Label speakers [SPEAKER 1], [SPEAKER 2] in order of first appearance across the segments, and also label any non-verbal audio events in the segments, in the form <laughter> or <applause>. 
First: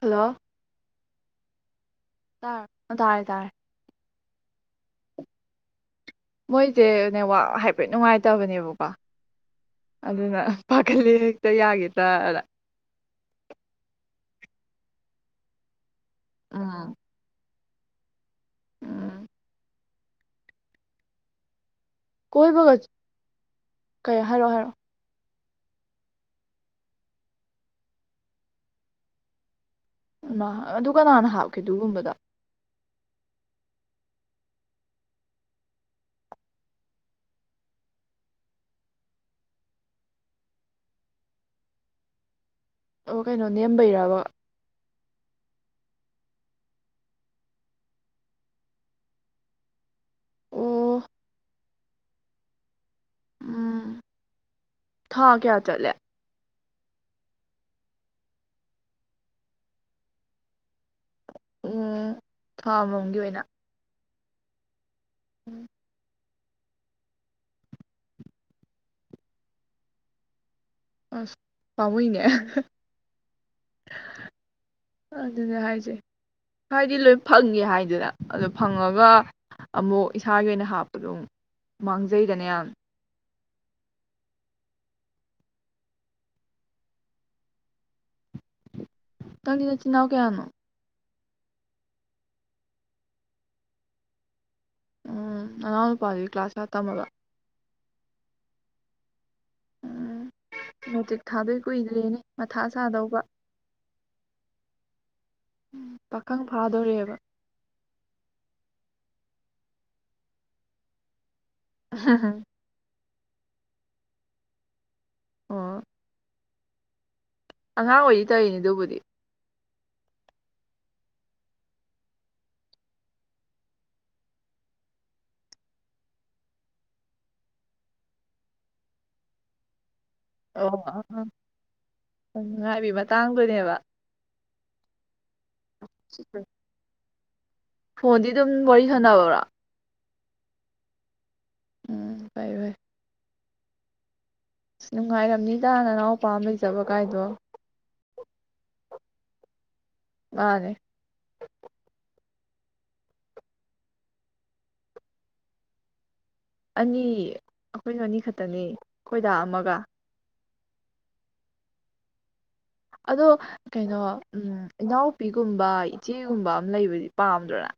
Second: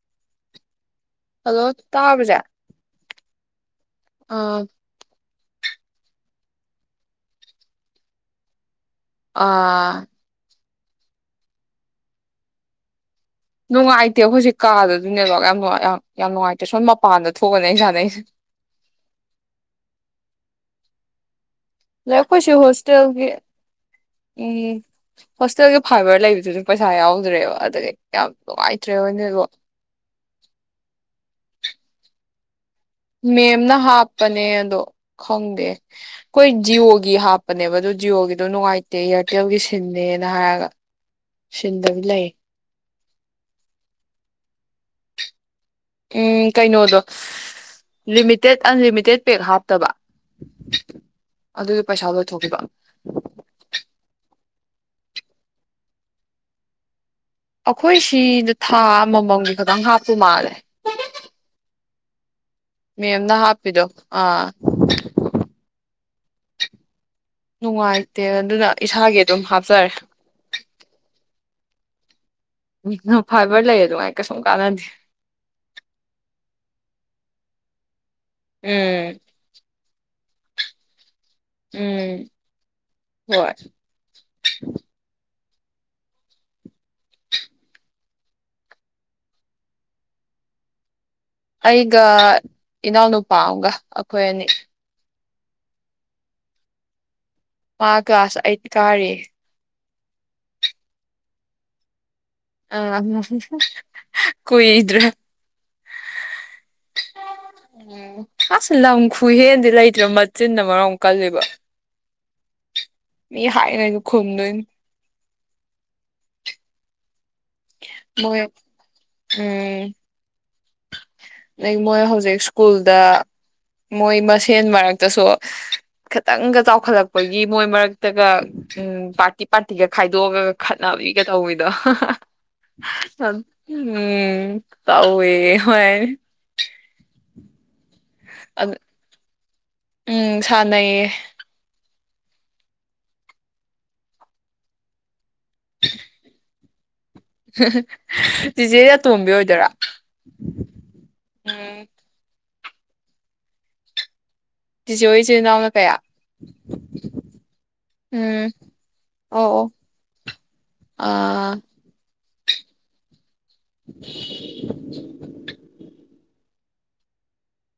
[SPEAKER 1] hello
[SPEAKER 2] hello ꯇꯥꯕꯁꯦ
[SPEAKER 1] ꯇꯥꯔ ꯇꯥꯔꯦ ꯇꯥꯔꯦ
[SPEAKER 2] ꯑꯥ
[SPEAKER 1] ꯃꯣꯏꯁꯦ ꯅꯦꯠꯋꯥꯛ ꯍꯥꯏꯐꯦꯠ ꯅꯨꯡꯉꯥꯏꯇꯕꯅꯦꯕ
[SPEAKER 2] ꯑꯥ
[SPEAKER 1] ꯑꯗꯨꯅ ꯄꯥꯈꯠꯂ ꯍꯦꯛꯇ ꯌꯥꯒꯤꯗ꯭ꯔꯥꯗ
[SPEAKER 2] ꯅꯨꯡꯉꯥꯏꯇꯦ ꯑꯩꯈꯣꯏꯁꯦ ꯀꯥꯗꯖꯨ ꯅꯦꯠꯋꯥꯛ ꯅꯨꯡꯉ ꯌꯥꯝ ꯌꯥꯝ ꯅꯨꯡꯉꯥꯏꯇꯦ ꯁꯣꯝ
[SPEAKER 1] ꯎꯝ
[SPEAKER 2] ꯃꯄꯥꯟ__ ꯊꯝꯊꯣꯛꯑꯒꯅꯦ ꯑꯩꯅꯥ ꯁꯅꯩꯁꯦ
[SPEAKER 1] ꯎꯝ
[SPEAKER 2] <unintelligible>
[SPEAKER 1] ꯀꯣꯏꯕꯒ
[SPEAKER 2] ꯍꯣꯁꯇꯦꯜꯒꯤ
[SPEAKER 1] ꯀꯩ ꯍꯥꯏꯔꯛꯑꯣ ꯍꯥꯏꯔꯛꯑꯣ
[SPEAKER 2] ꯎꯝ ꯍꯣꯁꯇꯦꯜꯒꯤ ꯐꯥꯏꯕꯔ ꯂꯩꯕꯗꯨꯁꯨ ꯄꯩꯁꯥ ꯌꯥꯎꯗ꯭ꯔꯦꯕ ꯑꯗꯒꯤ ꯌꯥꯝ ꯅꯨꯡꯉꯥꯏꯇ꯭ꯔꯦ ꯅꯣꯏꯕꯨ
[SPEAKER 1] ꯑꯗꯨ ꯀꯅꯥꯅ ꯍꯥꯞꯀꯦ ꯑꯗꯨꯒꯨꯝꯕꯗ
[SPEAKER 2] ꯃꯦꯝꯅ ꯍꯥꯞꯄꯅꯦ ꯑꯗꯣ ꯈꯪꯗꯦ ꯑꯩꯈꯣꯏ ꯖꯤꯌꯣꯒꯤ ꯍꯥꯞꯄꯅꯦꯕ ꯑꯗꯣ ꯖꯤꯌꯣꯒꯤꯗꯣ ꯅꯨꯡꯉꯥꯏꯇꯦ ꯏꯌꯥꯔꯇꯦꯜꯒꯤ ꯁꯤꯅꯦꯅ ꯍꯥꯏꯔꯒ ꯁꯤꯟꯗꯕꯤ ꯂꯩ
[SPEAKER 1] ꯑꯣ ꯀꯩꯅꯣ ꯅꯦꯝꯕꯩꯔꯕ
[SPEAKER 2] ꯎꯝ ꯀꯩꯅꯣꯗꯣ ꯂꯤꯃꯤꯇꯦꯠ ꯑꯟꯂꯤꯃꯤꯇꯦꯠ ꯄꯦꯛ ꯍꯥꯞꯇꯕ
[SPEAKER 1] ꯑꯣ
[SPEAKER 2] ꯑꯗꯨꯒꯤ ꯄꯩꯁꯥ ꯂꯣꯏꯊꯣꯛꯈꯤꯕ
[SPEAKER 1] ꯎꯝ ꯊꯥ ꯀꯌꯥ ꯆꯜꯦ
[SPEAKER 2] ꯑꯩꯈꯣꯏ ꯁꯤꯗ ꯊꯥ ꯑꯃꯃꯝꯒꯤ ꯈꯇꯪ ꯍꯥꯞꯄ ꯃꯥꯜꯂꯦ
[SPEAKER 1] ꯎꯝ ꯊꯥ ꯑꯃꯃꯝꯒꯤ
[SPEAKER 2] ꯃꯦꯝꯅ ꯍꯥꯞꯄꯤꯗꯣ ꯑꯥ
[SPEAKER 1] ꯎꯝ
[SPEAKER 2] ꯅꯨꯡꯉꯥꯏꯇꯦ ꯑꯗꯨꯅ ꯏꯁꯥꯒꯤ ꯑꯗꯨꯝ ꯍꯥꯞꯆꯔꯦ
[SPEAKER 1] ꯑꯁ ꯄꯥꯃꯨꯏꯅꯦ
[SPEAKER 2] ꯃꯤꯅ ꯐꯥꯏꯕꯔ ꯂꯩꯌꯦ ꯗꯨꯉꯥꯏ ꯀꯩꯁꯨꯝ ꯀꯥꯟꯅꯗꯤ
[SPEAKER 1] ꯑꯗꯨꯅꯦ ꯍꯥꯏꯁꯦ <unintelligible> ꯑꯗꯨ ꯐꯪꯉꯒ ꯑꯃꯨꯛ ꯏꯁꯥꯒꯤ ꯑꯣꯏꯅ ꯍꯥꯞꯄꯗꯣ ꯑꯃꯨꯛ
[SPEAKER 2] ꯎꯝ
[SPEAKER 1] ꯃꯥꯡꯖꯩꯗꯅꯦ ꯌꯥꯝ
[SPEAKER 2] ꯍꯣꯏ
[SPEAKER 1] ꯅꯪꯗꯤ ꯅꯆꯤꯟꯅꯎ ꯀꯌꯥꯅꯣ
[SPEAKER 2] ꯑꯩꯒ ꯏꯅꯥꯎꯅꯨꯄꯥ ꯑꯃꯒ ꯑꯩꯈꯣꯏ ꯑꯅꯤ
[SPEAKER 1] ꯎꯝ ꯑꯅꯥꯎ ꯅꯨꯄꯥꯗꯨꯒꯤ ꯀ꯭ꯂꯥꯁ ꯀꯌꯥ ꯇꯝꯃꯕ
[SPEAKER 2] ꯃꯥ ꯀꯂ꯭ꯥꯁ ꯑꯩꯠ ꯀꯥꯔꯤ
[SPEAKER 1] ꯎꯝ ꯃꯦꯇꯤꯛ ꯊꯥꯗꯣꯏ ꯀꯨꯏꯗ꯭ꯔꯦꯅꯦ ꯃꯊꯥ
[SPEAKER 2] ꯑ
[SPEAKER 1] ꯁꯥꯗꯧꯕ
[SPEAKER 2] ꯀꯨꯏꯗ꯭ꯔꯦ
[SPEAKER 1] ꯄꯥꯈꯪ ꯐꯥꯗꯣꯔꯦꯕ
[SPEAKER 2] <unintelligible> ꯂꯝ ꯈꯨꯍꯦꯟꯗꯤ ꯂꯩꯇ꯭ꯔꯦ ꯃꯆꯤꯟꯅ ꯃꯔꯣꯝ ꯀꯜꯂꯤꯕ
[SPEAKER 1] ꯍꯝ ꯍꯝ
[SPEAKER 2] ꯃꯤ ꯍꯥꯏꯒꯩꯁꯨ ꯈꯨꯝꯗꯣꯏꯅꯤ
[SPEAKER 1] ꯑꯣ ꯑꯉꯥꯡ ꯑꯣꯏꯔꯤ
[SPEAKER 2] ꯃꯣꯏ
[SPEAKER 1] ꯇꯧꯔꯤꯅꯦ ꯑꯗꯨꯕꯨꯗꯤ
[SPEAKER 2] ꯎꯝ ꯑꯗꯩ ꯃꯣꯏ ꯍꯧꯖꯤꯛ ꯁ꯭ꯀꯨꯜꯗ ꯃꯣꯏ ꯃꯁꯦꯟ ꯃꯔꯛꯇꯁꯨ ꯈꯤꯇꯪꯒ ꯆꯥꯎꯈꯠꯂꯛꯄꯒꯤ ꯃꯣꯏ ꯃꯔꯛꯇꯒ ꯄꯥꯔꯇꯤ ꯄꯥꯔꯇꯤꯒ ꯈꯥꯏꯗꯣꯛꯑꯒ
[SPEAKER 1] ꯑꯣ
[SPEAKER 2] ꯈꯠꯅꯕꯤꯒ
[SPEAKER 1] ꯑꯥ
[SPEAKER 2] ꯇꯧꯕꯤꯗꯣ
[SPEAKER 1] ꯉꯥꯏꯕꯤ ꯃꯇꯥꯡꯗꯨꯅꯦꯕ
[SPEAKER 2] <unintelligible> ꯇꯧꯋꯦ ꯍꯣꯏ
[SPEAKER 1] ꯐꯣꯟꯗꯤ ꯑꯗꯨꯝ
[SPEAKER 2] ꯑꯗꯨ
[SPEAKER 1] ꯋꯥꯔꯤ ꯁꯥꯟꯅꯕ꯭ꯔꯥ
[SPEAKER 2] ꯎꯝ ꯁꯥꯟꯅꯩꯌꯦ
[SPEAKER 1] ꯎꯝ ꯐꯩ ꯐꯩ ꯅꯨꯡꯉꯥꯏ <unintelligible> ꯗꯥ ꯅꯅꯥꯎꯄꯥꯝ ꯂꯩꯖ <unintelligible>
[SPEAKER 2] ꯆꯤꯆꯦ ꯇꯣꯝꯕꯤ ꯑꯣꯏꯗꯣꯏꯔꯣ
[SPEAKER 1] ꯃꯥꯅꯦ
[SPEAKER 2] ꯆꯤꯆꯦꯍꯣꯏ ꯏꯆꯤꯟ ꯏꯅꯥꯎꯅ ꯀꯌꯥ
[SPEAKER 1] ꯑꯅꯤ ꯑꯈꯣꯏꯖꯨ ꯑꯅꯤ
[SPEAKER 2] ꯎꯝ
[SPEAKER 1] ꯈꯛꯇꯅꯤ ꯑꯈꯣꯏ ꯗꯥ
[SPEAKER 2] ꯑꯣ ꯑꯣ
[SPEAKER 1] ꯑꯃꯒ
[SPEAKER 2] ꯑꯥ
[SPEAKER 1] ꯑꯗꯣ ꯀꯩꯅꯣ ꯎꯝ ꯏꯅꯥꯎꯄꯤꯒꯨꯝꯕ ꯏꯆꯦ ꯆꯦꯒꯨꯝꯕ ꯑꯃ ꯂꯩꯕꯗꯤ ꯄꯥꯝꯗ꯭ꯔꯣꯅ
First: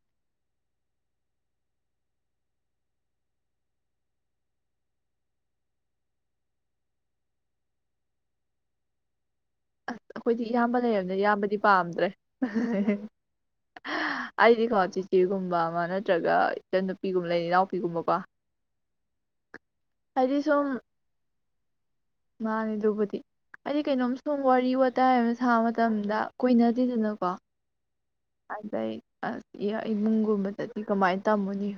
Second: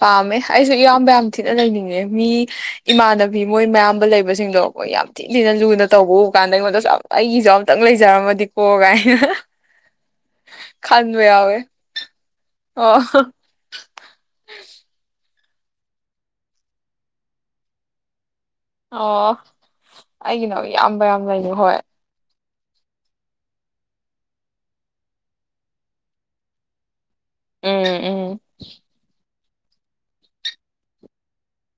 [SPEAKER 2] ꯄꯥꯝꯃꯦ ꯑꯩꯁꯨ ꯏꯌꯥꯝꯕ ꯌꯥꯝ ꯊꯤꯅ ꯂꯩꯅꯤꯡꯉꯦ ꯃꯤ ꯏꯃꯥꯟꯅꯕꯤ ꯃꯣꯏ ꯃꯌꯥꯝꯕ ꯂꯩꯕꯁꯤꯡꯗꯣ ꯑꯈꯣꯏ ꯌꯥꯝ ꯊꯤꯅ ꯊꯤꯅ ꯂꯨꯅ ꯇꯧꯕ ꯎ ꯀꯥꯟꯗ ꯑꯩꯉꯣꯟꯗꯁꯨ ꯑꯩꯒꯤꯁꯨ ꯑꯝꯇꯪ ꯂꯩꯖꯔꯝꯃꯗꯤꯀꯣ ꯀꯥꯏꯅ
[SPEAKER 1] ꯑꯁ ꯑꯈꯣꯏꯗꯤ ꯏꯌꯥꯝꯕ ꯂꯩꯔꯕꯅꯤꯅ
[SPEAKER 2] ꯈꯟꯕ
[SPEAKER 1] ꯏꯌꯥꯝꯕꯗꯤ
[SPEAKER 2] ꯌꯥꯎꯋꯦ
[SPEAKER 1] ꯄꯥꯝꯗ꯭ꯔꯦ
[SPEAKER 2] ꯑꯣ
[SPEAKER 1] ꯑꯩꯗꯤꯀꯣ ꯖꯤꯛꯇꯤ ꯅꯨꯄꯤꯒꯨꯝꯕ ꯑꯃ ꯅꯠꯇ꯭ꯔꯒ ꯏꯆꯟ ꯅꯨꯄꯤꯒꯨꯝꯕ ꯂꯩ ꯏꯅꯥꯎꯄꯤꯒꯨꯝꯕꯀꯣ
[SPEAKER 2] ꯑꯣ
[SPEAKER 1] ꯍꯥꯏꯗꯤ
[SPEAKER 2] ꯑꯩꯒꯤꯅ ꯏꯌꯥꯝꯕ ꯌꯥꯝ ꯂꯩꯅꯤ ꯍꯣꯏ
[SPEAKER 1] ꯃꯥꯅꯦ ꯑꯗꯨꯕꯨꯗꯤ ꯑꯩꯗꯤ ꯀꯩꯅꯣꯝ ꯁꯨꯝ ꯋꯥꯔꯤ ꯋꯥꯇꯥꯏ ꯑꯃ ꯁꯥꯕ ꯃꯇꯝꯗ ꯀꯣꯏꯅꯗꯦꯗꯅ
[SPEAKER 2] ꯎꯝ ꯎꯝ
[SPEAKER 1] ꯑꯗꯨꯗꯩ ꯑ ꯏ ꯏꯃꯨꯡꯒꯨꯝꯕꯗꯗꯤ ꯀꯃꯥꯏꯅ ꯇꯝꯃꯨꯅꯤ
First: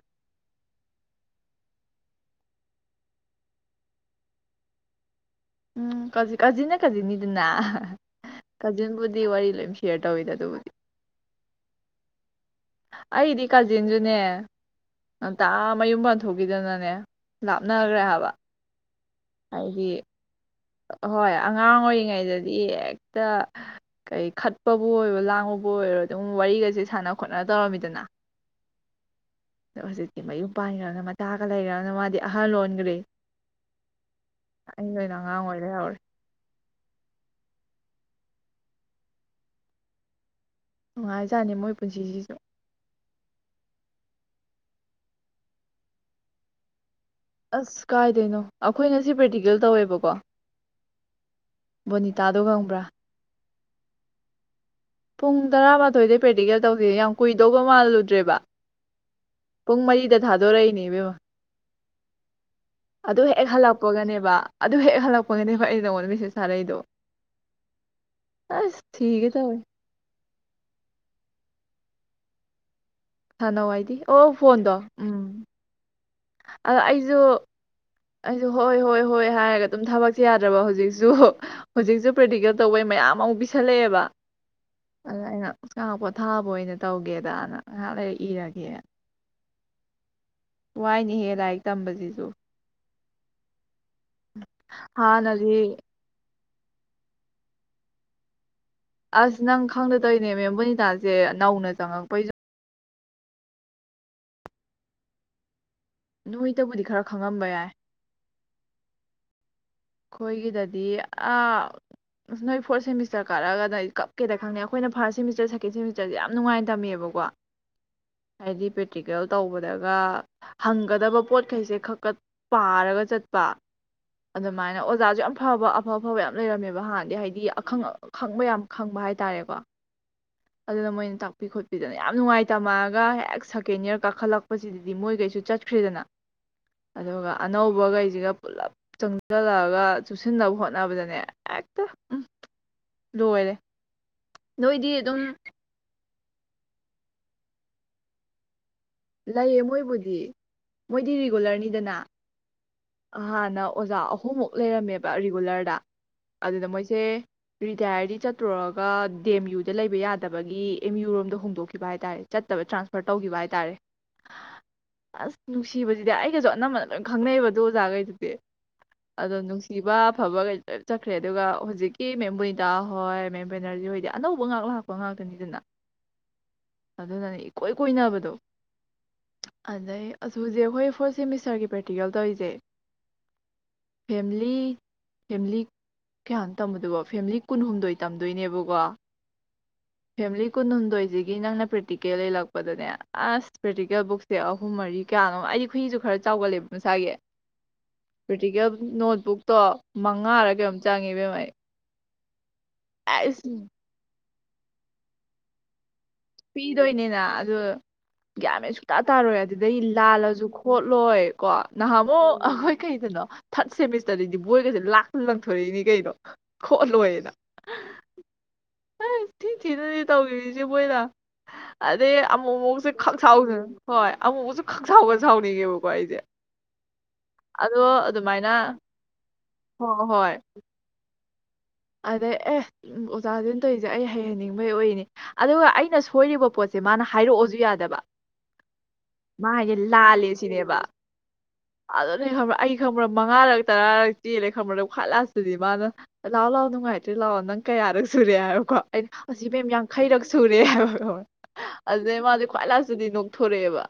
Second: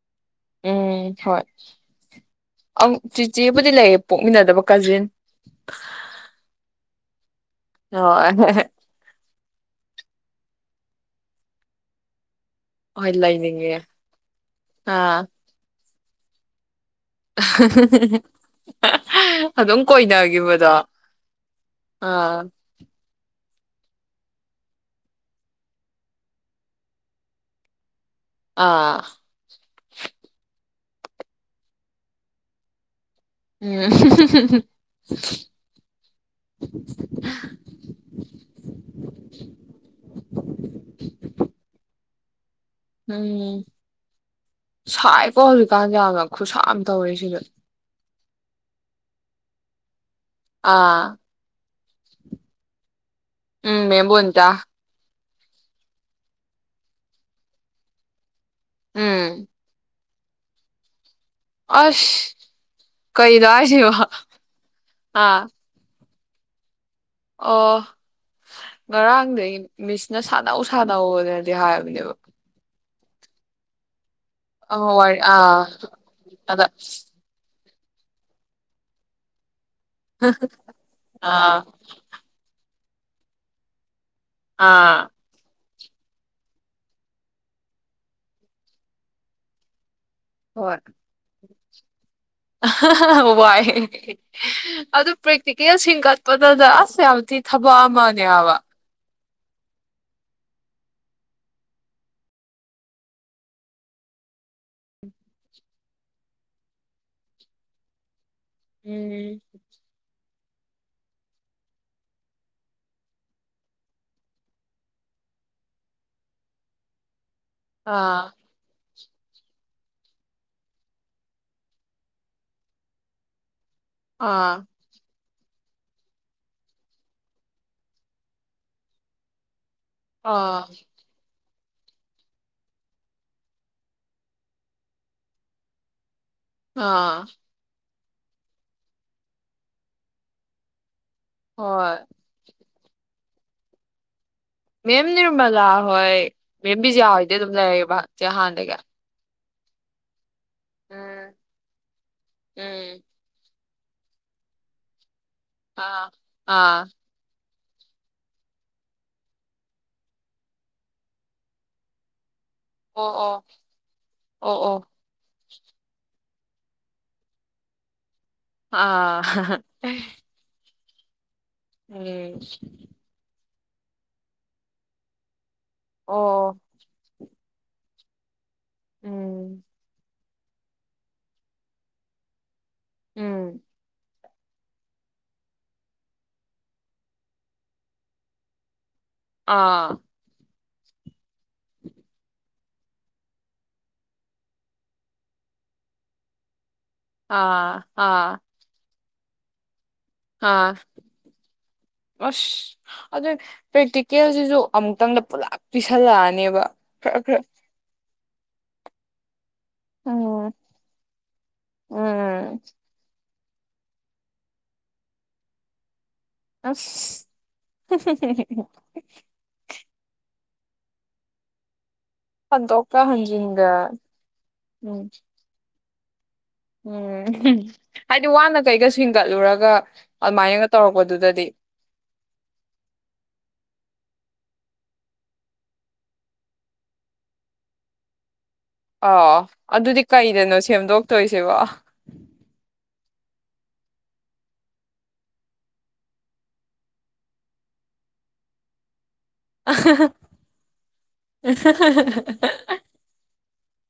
[SPEAKER 2] ꯎꯝ ꯍꯣꯏ ꯑ ꯆꯤꯆꯦꯕꯨꯗꯤ ꯂꯩꯌꯦ ꯄꯣꯛꯃꯤꯟꯅꯗꯕ ꯀꯖꯤꯟ
[SPEAKER 1] ꯎꯝ ꯀꯥꯖꯤꯟꯅ ꯀꯥꯖꯤꯟꯅꯤꯗꯨꯅ
[SPEAKER 2] ꯍꯣꯏ
[SPEAKER 1] ꯀꯥꯖꯤꯟꯕꯨꯗꯤ ꯋꯥꯔꯤ ꯂꯣꯏ ꯁꯦꯌꯥꯔ ꯇꯧꯋꯤꯗꯅ ꯑꯗꯨꯗꯕꯅꯤ
[SPEAKER 2] ꯍꯣꯏ
[SPEAKER 1] ꯑꯩꯗꯤ
[SPEAKER 2] ꯂꯩꯅꯤꯡꯉꯦ
[SPEAKER 1] ꯀꯥꯖꯤꯟꯁꯨꯅꯦ
[SPEAKER 2] ꯑꯥ
[SPEAKER 1] ꯑꯝꯇꯥ ꯃꯌꯨꯝ ꯄꯥꯟ ꯊꯣꯛꯣꯛꯈꯤꯗꯅꯅꯦ
[SPEAKER 2] <unintelligible> ꯑꯗꯨꯝ
[SPEAKER 1] ꯍꯥꯏꯗꯤ
[SPEAKER 2] ꯀꯣꯏꯅꯒꯤꯕꯗꯣ
[SPEAKER 1] ꯍꯣꯏ ꯑꯉꯥꯡ
[SPEAKER 2] ꯑꯥ
[SPEAKER 1] ꯑꯣꯏꯔꯤꯉꯩꯗꯗꯤ ꯍꯦꯛꯇ ꯀꯩ ꯈꯠꯄꯕꯨ ꯑꯣꯏꯔꯣ ꯂꯥꯡꯕꯕꯨ ꯑꯣꯏꯔꯣ ꯑꯗꯨꯝ ꯋꯥꯔꯤꯒꯁꯦ ꯁꯥꯟꯅ ꯈꯣꯠꯅ ꯇꯧꯔꯝꯃꯤꯗꯅ
[SPEAKER 2] ꯑꯥ
[SPEAKER 1] ꯑꯗ ꯍꯧꯖꯤꯛꯇꯤ ꯃꯌꯨꯝ ꯄꯥꯟꯈ꯭ꯔꯅ ꯃꯇꯥꯒ ꯂꯩꯈ꯭ꯔꯅ ꯃꯥꯗꯤ ꯑꯍꯜ ꯂꯣꯟꯈ꯭ꯔꯦ
[SPEAKER 2] ꯎꯝ
[SPEAKER 1] ꯑꯉꯥꯡ ꯑꯣꯏ ꯂꯩꯍꯧꯔꯦ ꯅꯨꯡꯉꯥꯏꯖꯥꯅꯤ ꯃꯣꯏ ꯄꯨꯟꯁꯤꯁꯤꯁꯨ
[SPEAKER 2] ꯎꯝ ꯁꯥꯏꯀꯣ ꯍꯧꯖꯤꯛꯀꯥꯟꯁ ꯌꯥꯝꯅ ꯈꯨꯠꯁꯥꯝ
[SPEAKER 1] ꯑꯁ ꯀꯥꯏꯗꯅꯣ ꯑꯩꯈꯣꯏꯅ ꯁꯤ ꯄ꯭ꯔꯦꯛꯇꯤꯀꯦꯜ ꯇꯧꯋꯦꯕꯀꯣ ꯀ
[SPEAKER 2] ꯑꯥ
[SPEAKER 1] ꯕꯣꯅꯤꯇꯥꯗꯣ ꯉꯪꯕ꯭ꯔꯥ
[SPEAKER 2] ꯎꯝ ꯃꯦꯝꯕꯨꯣꯇ
[SPEAKER 1] ꯄꯨꯡ ꯇꯔꯥꯃꯥꯊꯣꯏꯗꯩ ꯄ꯭ꯔꯦꯛꯇꯤꯀꯦꯜ ꯇꯧꯁꯦ ꯌꯥꯝ ꯀꯨꯏꯗꯧꯕ ꯃꯥꯜꯂꯨꯗ꯭ꯔꯦꯕ
[SPEAKER 2] ꯎꯝ
[SPEAKER 1] ꯄꯨꯡꯃꯔꯤ ꯊꯥꯗꯣ ꯔꯏꯅꯤꯕ
[SPEAKER 2] ꯑꯁ
[SPEAKER 1] ꯑꯗꯨ ꯍꯦꯛ
[SPEAKER 2] ꯀꯩꯅꯣ ꯍꯥꯏꯁꯤꯕꯣ
[SPEAKER 1] ꯍꯜꯂꯛꯄꯒꯅꯦꯕ ꯑꯗꯨ ꯍꯦꯛ
[SPEAKER 2] ꯑꯥ
[SPEAKER 1] ꯍꯜꯂꯛꯄꯒꯅꯦꯕ ꯑꯩ ꯅꯪꯉꯣꯟꯗꯁꯦ ꯇꯔꯩꯗꯣ
[SPEAKER 2] ꯑꯣ
[SPEAKER 1] ꯁꯤꯒꯦ ꯇꯧꯋꯦ
[SPEAKER 2] ꯉꯔꯥꯡꯗꯒꯤꯩ ꯃꯤꯁꯅ ꯁꯥꯟꯅꯧ ꯁꯥꯟꯅꯧꯅꯗꯤ ꯍꯥꯏꯕ ꯦ
[SPEAKER 1] ꯍꯅꯣꯥꯏꯗꯤ
[SPEAKER 2] ꯑ ꯋꯥ ꯑꯥ ꯑꯗ
[SPEAKER 1] ꯑ ꯑꯩꯁꯨ ꯑ ꯍꯣꯏ ꯍꯣꯏ ꯍꯣꯏ ꯍꯥꯏꯒꯦ ꯑꯗꯨꯝ ꯊꯕꯛꯁꯦ ꯌꯥꯗ꯭ꯔꯕ ꯍꯧꯖꯤꯛꯁꯨ
[SPEAKER 2] ꯑꯥ
[SPEAKER 1] ꯍꯧꯖꯤꯛꯁꯨ ꯄ꯭ꯔꯤꯗꯤ ꯑꯆꯧꯕꯩ ꯃꯌꯥꯝ ꯑꯃꯨꯛ ꯄꯤꯁꯜꯂꯛꯑꯦꯕ
[SPEAKER 2] ꯑꯥ
[SPEAKER 1] ꯑꯛꯆꯥꯥꯡ ꯄꯣꯊꯥꯕ ꯑꯣꯏꯅ ꯇꯧꯒꯦꯗꯅ ꯉꯥꯏꯍꯥꯛ ꯂꯩꯔ ꯏꯔꯒꯦ
[SPEAKER 2] ꯍꯣꯏ
[SPEAKER 1] ꯋꯥꯏꯅꯦꯍꯦ ꯂꯥꯏꯔꯤꯛ ꯇꯝꯕꯁꯤꯁꯨ
[SPEAKER 2] ꯍꯕꯥꯏ ꯑꯗꯨ
[SPEAKER 1] ꯍꯥꯟꯅꯗꯤ
[SPEAKER 2] ꯄ꯭ꯔꯦꯛꯇꯤꯀꯦꯜꯁꯤꯡꯒ ꯄꯇꯗ ꯑꯁ ꯌꯥꯝꯊꯤ ꯊꯕꯛ ꯑꯃꯅꯦ ꯍꯥꯏꯕ
[SPEAKER 1] ꯑꯁ ꯅꯪ ꯈꯪꯗꯇꯣꯏꯅꯦꯃꯦ ꯕꯨꯅꯤꯇꯥꯁꯦ ꯅꯧꯅ ꯆꯪꯉꯛꯄꯩꯖꯨ ꯅꯣꯏꯇꯕꯨꯗꯤ ꯈꯔ ꯈꯪꯉꯝꯕ ꯌꯥꯏ
[SPEAKER 2] ꯎꯝ
[SPEAKER 1] ꯑꯩꯈꯣꯏꯒꯤꯗꯗꯤ ꯑꯁ ꯅꯣꯏ ꯐꯣꯔꯠ ꯁꯦꯃꯤꯁꯇꯔ ꯀꯥꯔꯛꯒꯅ ꯀꯞꯀꯦꯗ ꯈꯪꯗꯦ ꯑꯩꯈꯣꯏꯅ ꯐꯥꯔꯁꯠ ꯁꯦꯃꯤꯁꯇꯔ ꯁꯦꯀꯦꯟ ꯁꯦꯃꯤꯁꯇꯔꯁꯦ ꯌꯥꯝ ꯅꯨꯡꯉꯥꯏꯅ ꯇꯝꯃꯦꯕꯀꯣ
[SPEAKER 2] ꯑꯥ
[SPEAKER 1] ꯍꯥꯏꯗꯤ ꯄꯦ ꯄ꯭ꯔꯦꯛꯇꯤꯔꯤꯀꯦꯜ ꯇꯧꯕꯗꯒ ꯍꯪꯒꯗꯕ ꯄꯣꯠꯈꯩꯁꯦ ꯈꯀ ꯄꯥꯔꯒ ꯆꯠꯄ
[SPEAKER 2] ꯑꯥ
[SPEAKER 1] ꯑꯗꯨꯃꯥꯏꯅ ꯑꯣꯖꯥꯁꯨ ꯌꯥꯝ ꯐꯕ ꯑꯐ ꯑꯐꯕ ꯌꯥꯝ ꯂꯩꯔꯝꯃꯦꯕ ꯍꯥꯟꯗꯤ ꯍꯥꯏꯗꯤ ꯑꯈꯪ ꯑꯈꯪꯕ ꯌꯥꯝ ꯈꯪꯕ ꯍꯥꯏꯇꯥꯔꯦꯀꯣ
[SPEAKER 2] ꯑꯥ
[SPEAKER 1] ꯑꯗꯨꯅ ꯃꯣꯏꯅ ꯇꯥꯛꯄꯤ ꯈꯣꯠꯄꯤ ꯄꯤꯗꯅ ꯌꯥꯝ ꯅꯨꯡꯉꯥꯏꯇꯝꯃꯛꯑꯥꯒ ꯍꯦꯛ ꯁꯦꯀꯦꯟ ꯏꯌꯥꯔ ꯀꯥꯈꯠꯂꯛꯄꯁꯤꯗꯗꯤ ꯃꯣꯏꯈꯩꯁꯨ ꯆꯠꯈ꯭ꯔꯦꯗꯅ
[SPEAKER 2] ꯑꯥ
[SPEAKER 1] ꯑꯗꯨꯒ ꯑꯅꯧꯕꯒꯩ ꯖꯤꯒ ꯄꯨꯂꯞ ꯆꯪ ꯒꯜꯂꯛꯑꯒ ꯆꯨꯞꯁꯤꯟꯅꯕ ꯍꯣꯠꯅꯕꯗꯅꯦ ꯑꯦꯛꯇ
[SPEAKER 2] ꯍꯣꯏ
[SPEAKER 1] ꯎꯝ ꯂꯣꯏꯔꯦ ꯅꯣꯏꯗꯤ
[SPEAKER 2] ꯃꯦꯝ
[SPEAKER 1] ꯑꯗꯨꯝ
[SPEAKER 2] ꯅꯤꯔꯃꯂꯥ ꯍꯣꯏ ꯃꯦꯝ ꯕꯤꯖꯤꯌꯥ ꯍꯣꯏꯗꯤ ꯑꯗꯨꯝ ꯂꯩꯔꯑꯦꯕ ꯆꯦ ꯍꯥꯟꯅꯗꯒꯤ
[SPEAKER 1] ꯂꯩꯌꯦ ꯃꯣꯏꯕꯨꯗꯤ ꯃꯣꯏꯗꯤ
[SPEAKER 2] ꯎꯝ
[SPEAKER 1] ꯔꯤꯒꯨꯂꯔꯅꯤꯗꯅ
[SPEAKER 2] ꯎꯝ
[SPEAKER 1] ꯍꯥꯟꯅ ꯑꯣꯖꯥ ꯑꯍꯨꯝꯃꯨꯛ ꯂꯩꯔꯝꯃꯦꯕ ꯔꯤꯒꯨꯂꯔꯗ
[SPEAKER 2] ꯑꯥ
[SPEAKER 1] ꯑꯗꯨꯗ
[SPEAKER 2] ꯑꯥ
[SPEAKER 1] ꯃꯣꯏꯁꯦ ꯔꯤꯇꯥꯌꯔꯗꯤ ꯆꯠꯇꯨꯔꯒ ꯗꯤ ꯑꯦꯝ ꯌꯨꯗ ꯂꯩꯕ ꯌꯥꯗꯕꯒꯤ ꯑꯦꯝ ꯌꯨꯨ ꯔꯣꯝꯗ ꯍꯣꯡꯗꯣꯛꯈꯤꯕ ꯍꯥꯏꯇꯥꯔꯦ ꯆꯠꯇꯕ ꯇ꯭ꯔꯥꯟꯁꯐꯔ
[SPEAKER 2] ꯑꯣ ꯑꯣ
[SPEAKER 1] ꯇꯧꯈꯤꯕ ꯍꯥꯏꯇꯥꯔꯦ
[SPEAKER 2] ꯑꯣ ꯑꯣ
[SPEAKER 1] ꯑꯁ ꯅꯨꯡꯁꯤꯕꯖꯤꯗꯤ ꯑꯩꯒꯁꯨ ꯑꯅꯝꯕꯅ ꯂꯣꯏꯅ ꯈꯪꯅꯩꯑꯕ ꯑꯗꯨ ꯑꯣꯖꯥꯈꯩꯗꯨꯗꯤ
[SPEAKER 2] ꯑ ꯍꯥ ꯍꯥ
[SPEAKER 1] ꯆꯠꯈꯔ꯭ꯦ ꯑꯗꯨꯒ ꯍꯧꯖꯤꯛꯀꯤ ꯃꯦꯝꯕꯨꯅꯤꯇ ꯍꯣꯏ ꯃꯦꯝ ꯕꯦꯅꯔꯖꯤ ꯑꯣꯏꯗꯤ ꯑꯅꯧꯕ ꯉꯍꯥꯛ ꯂꯥꯛꯄ ꯉꯥꯛꯇꯅꯤꯗꯅ
[SPEAKER 2] ꯑꯣ
[SPEAKER 1] ꯑꯗꯨꯅꯅꯦ ꯏꯀꯣꯏ ꯀꯣꯏꯅꯕꯗꯣ
[SPEAKER 2] ꯎꯝ
[SPEAKER 1] ꯑꯗꯩꯩ ꯑꯁ ꯍꯧꯖꯤꯛ ꯑꯩꯈꯣꯏ ꯐꯣꯔꯠ ꯁꯦꯃꯤꯁꯇꯔꯒꯤ ꯄ꯭ꯔꯦꯔꯇꯤꯀꯜ ꯇꯧꯔꯤꯁꯦ
[SPEAKER 2] ꯎꯝ
[SPEAKER 1] ꯐꯦꯝꯂꯤ ꯐꯦꯝꯂꯤ ꯀꯌꯥꯅꯣ ꯇꯝꯕꯗꯨꯕꯣ ꯐꯦꯃꯤꯂꯤ ꯀꯨꯟꯍꯨꯝꯗꯣꯏ ꯇꯝꯗꯣꯏꯅꯦꯕꯀꯣ
[SPEAKER 2] ꯑꯥ
[SPEAKER 1] ꯀꯨꯟ ꯍꯨꯝꯗꯣꯏ ꯖꯤ ꯒꯤ ꯅꯪꯅ ꯄ꯭ꯔꯦꯛꯇꯤꯀꯦꯜ ꯂꯩ ꯂꯥꯛ- ꯄꯗꯅꯦ ꯑꯁ ꯄ꯭ꯔꯦꯛꯇꯤꯀꯦꯜ ꯕꯨꯛꯁꯦ ꯑꯍꯨꯝ ꯃꯔꯤ ꯀꯌꯥꯅꯣꯝꯃ ꯑꯩꯗꯤ ꯈꯨꯨꯏꯖꯨ ꯈꯔ ꯆꯥꯎꯒꯠꯂꯦꯕ ꯃꯁꯥꯒꯤ
[SPEAKER 2] ꯑꯥ ꯑꯥ
[SPEAKER 1] ꯄ꯭ꯔꯦꯛꯇꯤꯀꯦꯜ ꯅꯣꯠ- ꯕꯨꯛꯇꯣ ꯃꯉꯥꯔ
[SPEAKER 2] ꯑꯥ
[SPEAKER 1] ꯀꯩꯅꯣꯝ ꯆꯪꯉꯤ ꯏꯕꯦꯝꯃ ꯑꯩ
[SPEAKER 2] ꯑꯁ ꯑꯗꯨꯏ
[SPEAKER 1] ꯑꯩꯁ
[SPEAKER 2] ꯄ꯭ꯔꯦꯛꯇꯤ- ꯀꯦꯜꯁꯤꯁꯨ ꯑꯃꯨꯛꯇꯪꯗ ꯄꯨꯂꯞ ꯄꯤꯁ- ꯁꯟꯂꯥꯛꯑꯅꯦꯕ ꯈꯔꯥ
[SPEAKER 1] ꯄꯤꯗꯣꯏꯅꯤꯅ
[SPEAKER 2] ꯈꯔꯥ
[SPEAKER 1] ꯑꯗꯨ ꯒ꯭ꯌꯥꯟ ꯃꯦꯟ ꯁꯨꯡꯇꯥ ꯇꯥꯔꯣꯏ ꯑ- ꯁꯤꯗꯩ ꯂꯥꯜꯂꯖꯨ
[SPEAKER 2] ꯎꯝ
[SPEAKER 1] ꯈꯣꯠꯂꯣꯏ ꯀꯣ ꯅꯍꯥꯃꯨꯛ
[SPEAKER 2] ꯎꯝ
[SPEAKER 1] ꯑꯩꯈꯣꯏ ꯀꯩꯗꯅꯣ ꯊꯥꯔꯠ ꯁꯦꯃꯤꯁꯇꯔꯗꯗꯤ ꯕꯣꯏꯒꯥꯁꯦ ꯂꯥꯛꯇꯅ ꯂꯪꯊꯣꯔꯛꯏꯅꯤ ꯀꯩꯅꯣ
[SPEAKER 2] ꯑꯁ
[SPEAKER 1] ꯈꯣꯠꯂꯣꯏꯅ
[SPEAKER 2] ꯍꯨꯡ ꯍꯨꯡ ꯍꯨꯡꯍꯨꯡ ꯍꯨꯡ ꯍꯨꯡ
[SPEAKER 1] ꯇꯧꯕꯤꯔꯤꯖꯤ ꯃꯣꯏꯅ ꯑꯗꯩ ꯑꯃꯨꯛꯃꯨꯛꯁꯨ
[SPEAKER 2] ꯍꯟꯗꯣꯛꯀ
[SPEAKER 1] ꯈꯪꯁꯥꯎꯁꯨ
[SPEAKER 2] ꯍꯟꯖꯤꯟꯒ
[SPEAKER 1] ꯍꯣꯏ ꯑꯃꯨꯛ ꯃꯨꯛꯁꯨ
[SPEAKER 2] ꯎꯝ
[SPEAKER 1] ꯈꯪꯁꯥꯎꯒ ꯁꯥꯎꯅꯤꯡꯉꯦꯕꯀꯣ ꯑꯩꯖꯦ
[SPEAKER 2] ꯎꯝ ꯎꯪꯍꯨꯝ ꯍꯥꯏꯗꯤ
[SPEAKER 1] ꯑꯗꯨꯃꯥꯏꯅ
[SPEAKER 2] ꯋꯥꯅ ꯀꯩꯒ ꯁꯤꯟꯒꯠꯂꯨꯔꯒ
[SPEAKER 1] ꯍꯣꯏ ꯍꯣꯏ
[SPEAKER 2] ꯑꯗꯨꯃꯥꯏꯅꯒ ꯇꯧꯔꯛꯄꯗꯨꯗꯗꯤ
[SPEAKER 1] ꯑꯗꯩ ꯑꯦ ꯎꯝ ꯑꯣꯖꯥꯖꯤꯅ ꯇꯧꯔꯤꯖꯦ ꯑꯩ ꯍꯩꯍꯟꯅꯤꯡꯕꯩ ꯑꯣꯏꯅꯤ ꯑꯗꯨꯒ ꯑꯩꯅ ꯁꯣꯏꯔꯤꯕ ꯄꯣꯠꯁꯦ ꯃꯥꯅ ꯍꯥꯏꯔꯛꯑꯣꯁꯨ ꯌꯥꯗꯕ
[SPEAKER 2] ꯑꯣ
[SPEAKER 1] ꯃꯥ ꯍꯥꯏꯁꯦ
[SPEAKER 2] ꯑꯗꯨꯗꯤ
[SPEAKER 1] ꯂꯥꯜꯂꯦ
[SPEAKER 2] ꯀꯩꯗꯅꯣ
[SPEAKER 1] ꯁꯤꯅꯦꯕ
[SPEAKER 2] ꯁꯦꯝꯗꯣꯛꯇꯣꯏꯁꯤꯕꯣ
[SPEAKER 1] ꯑꯗꯨꯅꯦ ꯈꯪꯕ꯭ꯔꯥ ꯑꯩ ꯈꯪꯕ꯭ꯔꯥ ꯃꯉꯥꯔꯛ ꯇꯔꯥꯔꯛ ꯆꯦꯜꯂꯦ ꯈꯪꯕꯗ ꯈ꯭ꯋꯥꯏ ꯂꯥꯁꯇꯗꯤ ꯃꯥꯅ- ꯂꯥꯛꯑꯣ ꯂꯥꯛꯑꯣ ꯅꯨꯡꯉꯥꯏꯇ꯭ꯔꯦ ꯂꯥꯛꯑꯣ ꯅꯪ ꯀꯌꯥꯔꯛ ꯁꯨꯔꯦ ꯍꯥꯏꯕꯀꯣ ꯑꯩꯅ- ꯑꯁꯤ ꯏꯕꯦꯝ ꯌꯥꯡꯈꯩꯔꯛ ꯁꯨꯔꯦ ꯍꯥꯏꯕ ꯑꯗꯨꯗꯩ ꯃꯥꯁꯦ ꯈ꯭ꯋꯥꯏ ꯂꯥꯁꯇꯗꯤ ꯅꯣꯛꯊꯣꯔꯛꯑꯦꯕ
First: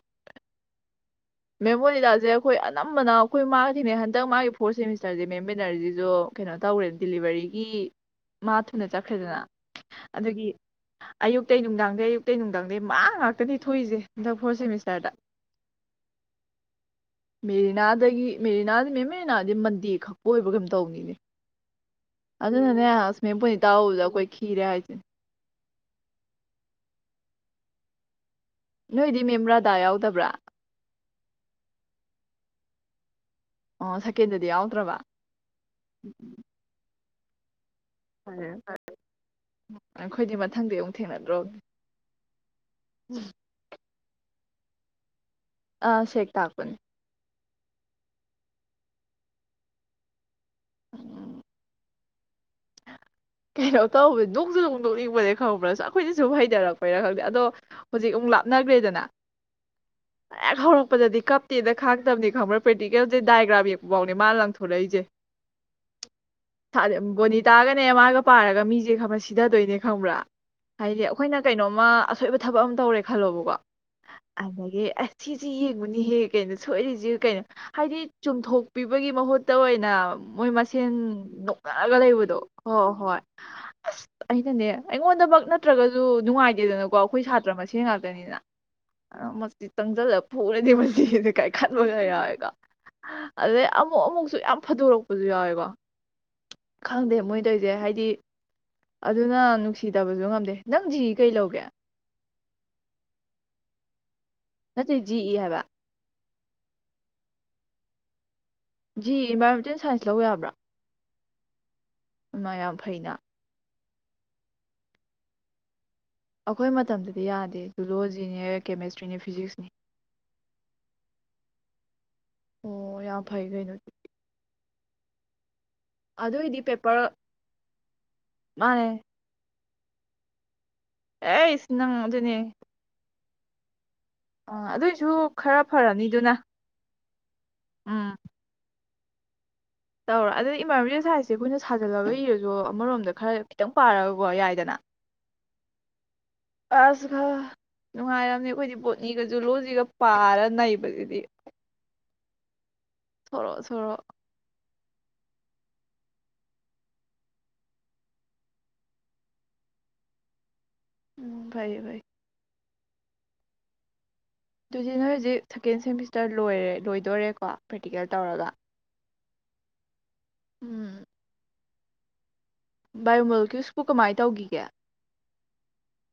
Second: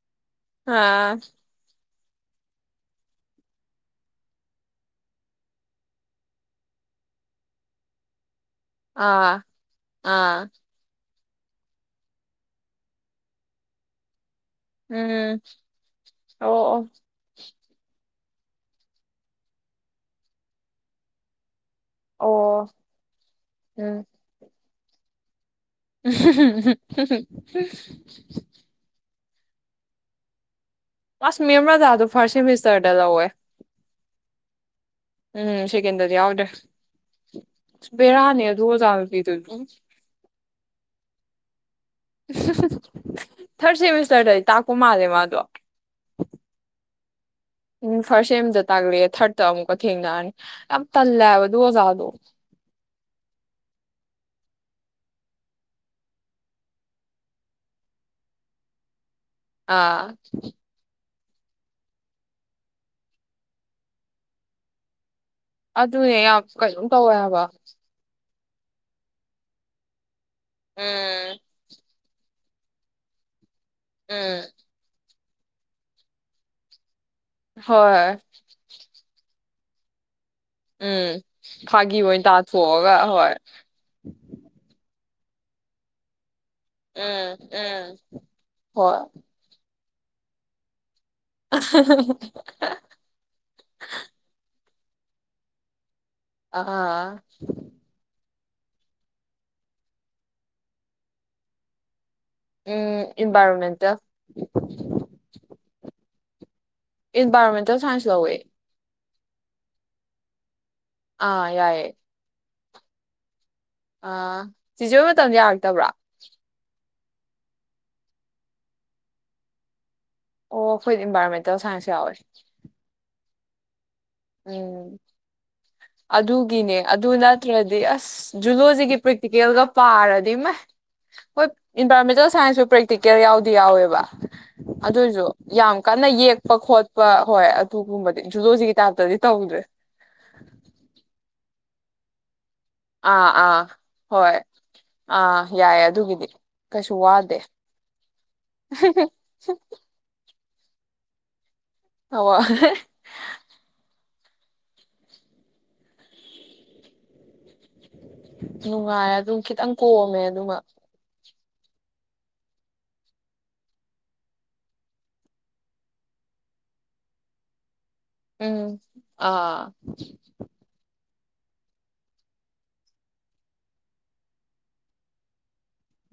[SPEAKER 2] ꯑꯥ
[SPEAKER 1] ꯃꯦꯃꯣꯅꯤꯗ ꯖꯦ ꯑꯩꯈꯣꯏ ꯑꯅꯝꯕꯅ ꯑꯩꯈꯣꯏ ꯃꯥꯒ ꯊꯦꯡꯅꯩ ꯍꯟꯗꯛ ꯃꯥꯒꯤ ꯐꯣꯔꯠ ꯁꯦꯃꯤꯁꯇꯔꯖꯦ ꯃꯦꯝ ꯕꯦꯅꯔꯖꯤꯖꯨ ꯀꯩꯅꯣ ꯇꯧꯔꯦ- ꯗꯤꯂꯤꯚꯔꯤꯒꯤ ꯃꯥ ꯊꯨꯅ ꯆꯠꯈ꯭ꯔꯦꯗꯅ
[SPEAKER 2] ꯑꯥ
[SPEAKER 1] ꯑꯗꯨꯒꯤ
[SPEAKER 2] ꯑꯥ
[SPEAKER 1] ꯑꯌꯨꯛꯇꯩ ꯅꯨꯡꯗꯥꯡꯗꯩ ꯑꯌꯨꯛꯇꯩ ꯅꯨꯡꯗꯥꯡꯗꯩ ꯃꯥ ꯉꯥꯛꯇꯅꯤ ꯊꯣꯛꯏꯖꯦ ꯍꯟꯗꯛ ꯐꯣꯔꯠ ꯁꯦꯃꯤꯁꯇꯔꯗ
[SPEAKER 2] ꯎꯝ ꯑꯣ ꯑꯣ
[SPEAKER 1] ꯃꯦꯔꯤꯅꯥꯗꯒꯤ ꯃꯦꯔꯤꯅꯥꯗꯤ ꯃꯦꯝ ꯃꯦꯔꯤꯅꯥꯗꯤ ꯃꯟꯗꯦ ꯈꯛꯄꯨ ꯑꯣꯏꯕ꯭ꯔꯥ ꯀꯩꯅꯣꯝ ꯇꯧꯕꯅꯤꯅꯦ
[SPEAKER 2] ꯑꯣ
[SPEAKER 1] ꯑꯗꯨꯅꯅꯦ ꯑꯁ ꯃꯦꯝ ꯄꯨꯅꯤꯇꯥ ꯎꯕꯗ ꯑꯩꯈꯣꯏ ꯈꯤꯔꯦ ꯍꯥꯏꯖꯦ
[SPEAKER 2] ꯍꯨꯝ ꯍꯨꯝ ꯍꯨꯝ ꯍꯨꯝ ꯍꯨꯝ ꯍꯍ-
[SPEAKER 1] ꯅꯣꯏꯗꯤ ꯃꯦꯝ ꯔꯗꯥ ꯌꯥꯎꯗꯕ꯭ꯔꯥ
[SPEAKER 2] ꯑꯁ ꯃꯦꯝ ꯔꯊꯥꯗꯣ ꯐꯥꯔꯁ ꯁꯦꯃꯤꯁꯇꯔꯗ ꯂꯧꯋꯦ
[SPEAKER 1] ꯑꯣ ꯁꯀꯦꯟꯗꯗꯤ ꯌꯥꯎꯗ꯭ꯔꯕ
[SPEAKER 2] ꯎꯝ ꯁꯤꯒꯗꯗꯤ ꯌꯥꯎꯗ꯭ꯔ <unintelligible> ꯕꯦꯔꯥꯅꯦ ꯑꯗꯨ ꯑꯣꯖꯥꯅ ꯄꯤꯗꯣꯏꯅ
[SPEAKER 1] ꯑꯩꯈꯣꯏꯗꯤ ꯃꯊꯪꯗꯤ ꯑꯃꯨꯛ ꯊꯦꯡꯅꯗ꯭ꯔꯣ
[SPEAKER 2] ꯊꯥꯔꯠ ꯁꯦꯃꯤꯁꯇꯔꯗ ꯀ ꯃꯥꯥꯔꯦ ꯃꯥ ꯑꯗꯨ
[SPEAKER 1] ꯑ ꯁꯦꯦꯛ ꯇꯥꯀꯟ
[SPEAKER 2] ꯎꯝ ꯐꯥꯔꯁ ꯑꯦꯝꯗ ꯇꯥꯛꯂꯛꯑꯦ ꯊꯥꯔꯠꯇ ꯑꯃꯨꯛꯀ ꯊꯦꯡꯅꯔꯅꯤ ꯌꯥꯝ ꯇꯜꯂꯕ ꯑꯗꯨ ꯑꯣꯖꯥꯗꯣ
[SPEAKER 1] ꯀꯩꯅꯣ ꯇꯧꯕꯧꯕ ꯅꯣꯡꯁꯨ ꯅꯣꯡꯗꯣꯛꯅꯤꯡꯕꯗ ꯈꯪꯉꯕ꯭ꯔꯥꯁꯨ ꯑꯩꯈꯣꯏꯅ ꯁꯨꯝ ꯍꯩꯊꯔꯛꯄꯣꯏꯔꯥ ꯈꯪꯗꯦ ꯑꯗꯣ ꯍꯧꯖꯤꯛ ꯑꯃꯨꯛ ꯂꯥꯞꯅꯈ꯭ꯔꯦꯗꯅ
[SPEAKER 2] ꯑꯥ
[SPEAKER 1] ꯀꯞꯇꯦꯗ ꯈꯥꯛꯛꯇꯕꯅꯤ ꯈꯪꯕ꯭ꯔꯥ ꯄ꯭ꯔꯦꯛꯇꯤꯀꯦꯜꯁꯦ ꯗꯥꯏꯒ꯭ꯔꯥꯝ ꯌꯦꯛꯄ ꯐꯥꯎꯅꯦ ꯃꯥꯅ ꯂꯪꯊꯣꯔꯂꯛꯏꯁꯦ
[SPEAKER 2] ꯑꯗꯨꯅꯦ ꯌꯥꯝ ꯀꯩꯅꯣꯝ ꯇꯧꯋꯦ ꯍꯥꯏꯕ
[SPEAKER 1] ꯇꯥꯒꯅꯦ ꯄꯥꯔꯒ ꯃꯤꯁꯦ ꯈ ꯁꯤꯊꯗꯣꯏꯅꯦ ꯈꯪꯕ꯭ꯔꯥ ꯍꯥꯏꯗꯤ
[SPEAKER 2] ꯎꯝ
[SPEAKER 1] ꯑꯩꯈꯣꯏꯅ ꯀꯩꯅꯣꯝꯃ ꯑꯁꯣꯏꯕ ꯊꯕꯛ ꯑꯃ ꯇꯧꯔꯦ ꯈꯜꯂꯣꯕꯀꯣ
[SPEAKER 2] ꯎꯝ
[SPEAKER 1] ꯑꯗꯨꯦꯁ ꯁꯤꯁꯤ ꯌꯦꯡꯕꯅꯤ ꯍꯍꯦ ꯀꯩꯅꯣ ꯁꯣꯏꯔꯤꯁꯦ ꯀꯩꯅꯣ ꯍꯥꯏꯗꯤ
[SPEAKER 2] ꯍꯣꯏ
[SPEAKER 1] ꯆꯨꯝꯊꯣꯛꯄꯤꯕꯒꯤ ꯃꯍꯨꯠ ꯇꯑꯣ ꯑꯣꯏꯅ ꯃꯣꯏ ꯃꯁꯦꯟ
[SPEAKER 2] ꯎꯝ
[SPEAKER 1] ꯅꯣꯛꯅꯛꯑꯒ
[SPEAKER 2] ꯐꯥꯒꯤ ꯑꯣꯏꯅ
[SPEAKER 1] ꯂꯩꯕꯗꯣ ꯍꯣ
[SPEAKER 2] ꯇꯥꯊꯣꯛꯑꯒ
[SPEAKER 1] ꯍꯣꯏ ꯑꯁ ꯑꯩꯅꯅꯦ ꯑꯩꯉꯣꯟꯗꯃꯛ ꯅꯠꯇ꯭ꯔꯒꯁꯨ ꯅꯨꯡꯉꯥꯏ ꯀꯦꯗꯅꯀꯣ ꯑꯩꯈꯣꯏ
[SPEAKER 2] ꯎꯝ
[SPEAKER 1] ꯁꯥꯇ꯭ꯔ ꯃꯁ
[SPEAKER 2] ꯎꯝ
[SPEAKER 1] ꯉꯥꯛꯇꯅꯤꯅ
[SPEAKER 2] ꯍꯣꯏ
[SPEAKER 1] ꯆꯪꯁꯤꯜꯂꯒ ꯐꯔꯗꯤ ꯀꯥꯏ ꯈꯟꯕꯒ ꯌꯥꯎꯋꯦꯀ ꯑꯗꯩ ꯑꯃꯨꯛ ꯑꯃꯨꯛꯁꯨ ꯌꯥꯝ ꯊꯥꯗꯣꯔꯛꯄꯁꯨ ꯌꯥꯎꯏꯦꯀꯣ
[SPEAKER 2] ꯑꯥ
[SPEAKER 1] ꯃꯣꯏꯅ ꯇꯧꯁꯦ ꯍꯥꯏꯗꯤ ꯑꯗꯨꯅ ꯅꯨꯡꯁꯤꯗꯕꯁꯨ ꯉꯝꯗꯦ ꯅꯪ ꯀꯩ ꯂꯧꯒꯦ
[SPEAKER 2] ꯎꯝ ꯏꯟꯚꯥꯏꯔꯣꯟꯃꯦꯟꯇꯦꯜ
[SPEAKER 1] ꯅꯠꯇ ꯖꯤ ꯏ ꯍꯥꯏꯕ
[SPEAKER 2] ꯏꯟꯚꯥꯏꯔꯣꯣꯟꯃꯦꯟꯇꯦꯜ ꯁꯥꯏꯟꯁ ꯂꯧꯋꯦ
[SPEAKER 1] ꯖꯤ ꯏꯟꯚꯥꯏꯔꯣꯟꯃꯦꯟꯇꯦꯜ ꯁꯥꯏꯟꯁ ꯂꯧꯕ ꯌꯥꯕ꯭ꯔꯥ
[SPEAKER 2] ꯑꯥ ꯌꯥꯑꯦ
[SPEAKER 1] ꯃꯥ ꯌꯥꯝ ꯐꯩꯅ
[SPEAKER 2] ꯑ ꯆꯤꯖꯦ ꯃꯇꯝꯗ ꯌꯥꯔꯛꯇꯕ꯭ꯔꯥ
[SPEAKER 1] ꯑꯩꯈꯣꯏ ꯃꯇꯝꯗꯗꯤ ꯌꯥꯗꯦ ꯖꯨꯣꯂꯣꯖꯤꯅꯦ ꯀꯦꯃꯦꯁꯇ꯭ꯔꯤꯅꯦ ꯐꯤꯖꯤꯛꯁꯅꯦ
[SPEAKER 2] ꯑꯣ ꯑꯩꯈꯣꯏꯗꯤ ꯏꯟꯚꯥꯏꯔꯣꯟꯃꯦꯟꯇꯦꯜ ꯁꯥꯏꯟꯁ ꯌꯥꯎꯋꯦ
[SPEAKER 1] ꯊꯥꯏꯒ ꯅ
[SPEAKER 2] ꯎꯝ
[SPEAKER 1] ꯑꯗꯨꯏꯗꯤ
[SPEAKER 2] ꯑꯗꯨꯒꯤꯅꯦ
[SPEAKER 1] ꯄꯦꯄꯔ
[SPEAKER 2] ꯑꯗꯨ ꯅꯠꯇ꯭ꯔꯗꯤ ꯑꯁ
[SPEAKER 1] ꯃꯥꯅꯦ
[SPEAKER 2] ꯖꯨꯂꯣꯖꯤꯒꯤ ꯄ꯭ꯔꯦꯛꯇꯤꯀꯦꯜꯒ ꯄꯥꯔꯗꯤ ꯃ ꯍꯣꯏ
[SPEAKER 1] ꯑꯦꯁ ꯅꯪ
[SPEAKER 2] ꯏꯟꯚꯥꯏꯔꯣꯟꯃꯦꯟꯇꯦꯜ
[SPEAKER 1] ꯑꯗꯨꯅꯦ
[SPEAKER 2] ꯁꯥꯏꯟꯁꯁꯨ ꯄ꯭ꯔꯦꯛꯇꯤꯀꯦꯜ ꯌꯥꯎꯗ ꯗꯤ ꯌꯥꯎꯋꯦꯕ
[SPEAKER 1] ꯑꯥ ꯑꯗꯨꯏꯁꯨ
[SPEAKER 2] ꯑꯗꯨꯁꯨ
[SPEAKER 1] ꯈꯔ
[SPEAKER 2] ꯌꯥꯝ ꯀꯟꯅ
[SPEAKER 1] ꯐꯔꯅꯤꯗꯨꯅ
[SPEAKER 2] ꯌꯦꯛꯄ ꯈꯣꯠꯄ ꯋꯥ ꯍꯣꯏ ꯑꯗꯨꯒꯨꯝꯕꯗꯤꯨ ꯍꯧꯖꯤꯛ ꯇꯥꯗ꯭ꯔꯗꯤ ꯇꯧꯗ꯭ꯔꯦ
[SPEAKER 1] ꯇꯧꯔ ꯑꯗꯨꯅ ꯏꯃꯥꯅꯕꯤ ꯁꯥꯥꯏꯁ ꯑꯩꯈꯅ ꯁꯥꯖꯜꯂꯒ ꯏꯔꯁꯨꯣ ꯣꯝꯗ
[SPEAKER 2] ꯑꯥ
[SPEAKER 1] ꯈꯔ
[SPEAKER 2] ꯑꯥ
[SPEAKER 1] ꯈꯤꯇꯪ ꯄꯔꯗ
[SPEAKER 2] ꯍꯣꯏ ꯑꯥ ꯌꯥꯏꯌꯦ ꯑꯗꯨꯒꯤꯗꯤ
[SPEAKER 1] ꯑ
[SPEAKER 2] ꯀꯩꯁꯨ ꯋꯥꯗꯦ
[SPEAKER 1] ꯅꯨꯡꯉꯣ ꯅꯕꯗꯤ ꯁꯣꯔꯣ
[SPEAKER 2] ꯑ ꯅꯨꯡꯉꯥꯏ ꯑꯗꯨꯝ ꯈꯤꯇꯪ ꯀꯣꯝꯃꯦ ꯑꯗꯨꯃ
[SPEAKER 1] ꯎꯝ ꯐꯥꯏꯌꯦ ꯐꯥꯏ ꯑꯗꯨꯗꯤ ꯅꯣꯏ ꯍꯧꯖꯤꯛ ꯁꯦꯀꯦꯟ ꯁꯦꯃꯤꯁꯇꯔ ꯂꯣꯏꯔꯦ ꯂꯣꯏꯗꯣꯔꯦꯀꯣ ꯄ꯭ꯔꯦꯛꯇꯤꯀꯦꯜ ꯇꯧꯔꯒ
[SPEAKER 2] ꯎꯝ ꯑꯥ
[SPEAKER 1] ꯎꯝ ꯕꯥꯏꯑꯣꯃꯣꯜꯀꯤ꯭ꯌꯨꯁꯄꯨ ꯀꯃꯥꯏ ꯇꯧꯈꯤꯒꯦ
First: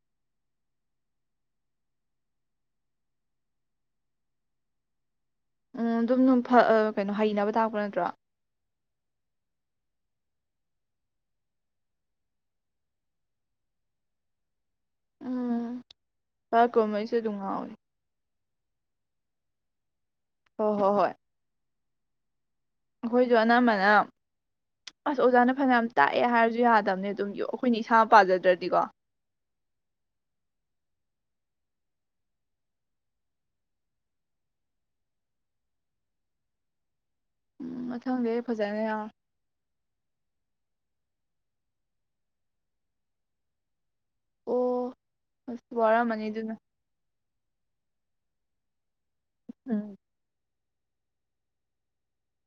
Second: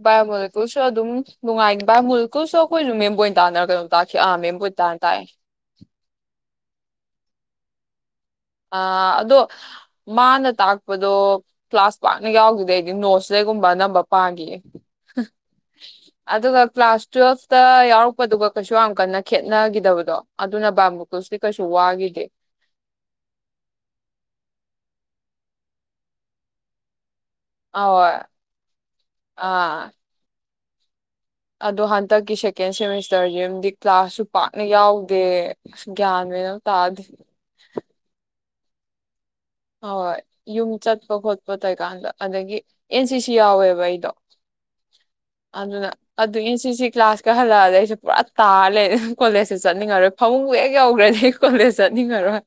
[SPEAKER 2] ꯕꯥꯏꯑꯣꯃꯣꯂꯤꯀꯨꯜꯁꯨ ꯑꯗꯨꯝ ꯅꯨꯡꯉꯥꯏꯅꯤ ꯕꯥꯏꯑꯣꯃꯣꯂꯤꯀꯨꯁꯨ ꯑꯩꯈꯣꯏꯁꯨ ꯃꯦꯝꯕꯣꯏꯟ ꯇꯥꯅꯔ ꯀꯩꯅꯣ ꯇꯥꯛꯈꯤ ꯑꯥ ꯃꯦꯝꯕꯣꯏꯟ ꯇꯥꯅ ꯇꯥꯛꯑꯦ
[SPEAKER 1] ꯎꯝ ꯑꯗꯨꯝ ꯀꯩꯅꯣ ꯍꯩꯅꯕ ꯇꯥꯛꯄ ꯅꯠꯇ꯭ꯔꯣ
[SPEAKER 2] ꯑ ꯑꯗꯣ ꯃꯥꯅ ꯇꯥꯛꯄꯗꯣ ꯀ꯭ꯂꯥꯁ ꯄꯥꯛꯅ ꯌꯥꯎꯈꯤꯗ ꯑꯩꯗꯤ ꯅꯣꯠꯁꯤꯗꯩꯒꯨꯝꯕ ꯑꯅꯝꯕ ꯄꯥꯈꯤꯌꯦ
[SPEAKER 1] ꯎꯝ
[SPEAKER 2] ꯑꯗꯨꯒ ꯀ꯭ꯂꯥꯁ
[SPEAKER 1] ꯀꯨꯝꯍꯩꯁꯨ ꯑꯗꯨꯝ
[SPEAKER 2] ꯇꯨꯋꯦꯜꯐꯇ
[SPEAKER 1] ꯉꯥꯎꯋꯤ
[SPEAKER 2] ꯌꯥꯎꯔꯛꯄꯗꯨꯒ ꯀꯩꯁꯨ ꯌꯥꯝ ꯀꯟꯅ ꯈꯦꯠꯅꯈꯤꯗꯕꯗꯣ ꯑꯗꯨꯅ
[SPEAKER 1] ꯍꯣꯏ ꯍꯣꯏ ꯍꯣꯏ
[SPEAKER 2] ꯕꯥꯕꯨꯨꯀꯨꯁꯤꯗꯤ ꯀꯩꯁꯨ ꯋꯥꯏꯦ ꯗꯦ
[SPEAKER 1] ꯑꯩꯈꯣꯏꯁꯨ ꯑꯅꯝꯕꯅ ꯑꯁ ꯑꯣꯖꯥꯅ ꯐꯅꯌꯥꯝ ꯇꯥꯛꯑꯦ ꯍꯥꯏꯔꯁꯨ ꯌꯥꯗꯕꯅꯦ ꯑꯗꯨꯝꯒꯤ ꯑꯩꯈꯣꯏꯅ ꯏꯁꯥꯅ
[SPEAKER 2] ꯑꯍꯣꯏ
[SPEAKER 1] ꯄꯥꯖꯗ꯭ꯔꯗꯤꯀꯣ
[SPEAKER 2] ꯑꯥ ꯑꯗꯣ ꯍꯟꯗꯛꯀꯤ ꯁꯦꯀꯦꯟ ꯁꯦꯃꯤꯁꯇꯔꯁꯤꯝꯗꯤ ꯀ꯭ꯂꯥꯁꯁꯨ ꯄꯥꯛꯅ ꯌꯥꯎꯗꯦ ꯑ ꯒ꯭ꯌꯥꯟ ꯃꯅ ꯇꯥꯑꯗꯤ
[SPEAKER 1] ꯎꯝ ꯃ ꯍꯪꯦ ꯐꯖꯅꯦ
[SPEAKER 2] ꯍ ꯍꯣꯏ ꯌꯨꯝ ꯆꯠꯄ ꯈꯣꯠꯄ ꯇꯩꯀꯥꯟꯗ ꯑꯗꯒꯤ ꯑꯦꯟ ꯁꯤ ꯁꯤ ꯌꯥꯎꯋꯦꯕ ꯑꯩꯗꯣ
[SPEAKER 1] ꯑꯣ ꯑꯁ
[SPEAKER 2] ꯑꯗꯨꯅ
[SPEAKER 1] ꯋꯥꯔꯝꯃꯅꯤ
[SPEAKER 2] ꯑꯗꯨ
[SPEAKER 1] ꯑꯗꯨꯅ
[SPEAKER 2] ꯑꯦꯁ ꯁꯤ ꯀ ꯀ꯭ꯂꯥꯁꯥꯁ ꯀ ꯍꯜꯂꯛꯑꯗ ꯑꯩꯁꯨꯦ ꯄꯨꯔꯥ ꯇꯥꯜꯂꯦ ꯀꯣꯂꯦꯖꯁ
[SPEAKER 1] ꯎꯝ
[SPEAKER 2] ꯆꯠꯅꯤꯡꯉꯔꯣꯏ ꯐꯃꯨꯡ ꯌꯧꯈ꯭ꯔꯗꯤ ꯑꯩ ꯀꯣꯂꯦꯖ ꯆꯠꯅꯤꯡꯉꯔꯣꯏ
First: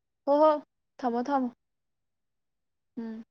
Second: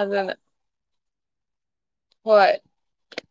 [SPEAKER 2] ꯑꯗꯨꯅ
[SPEAKER 1] ꯍ ꯊꯝꯃꯣ ꯊꯝꯃꯣ
[SPEAKER 2] ꯍꯣꯏ
[SPEAKER 1] ꯎꯝ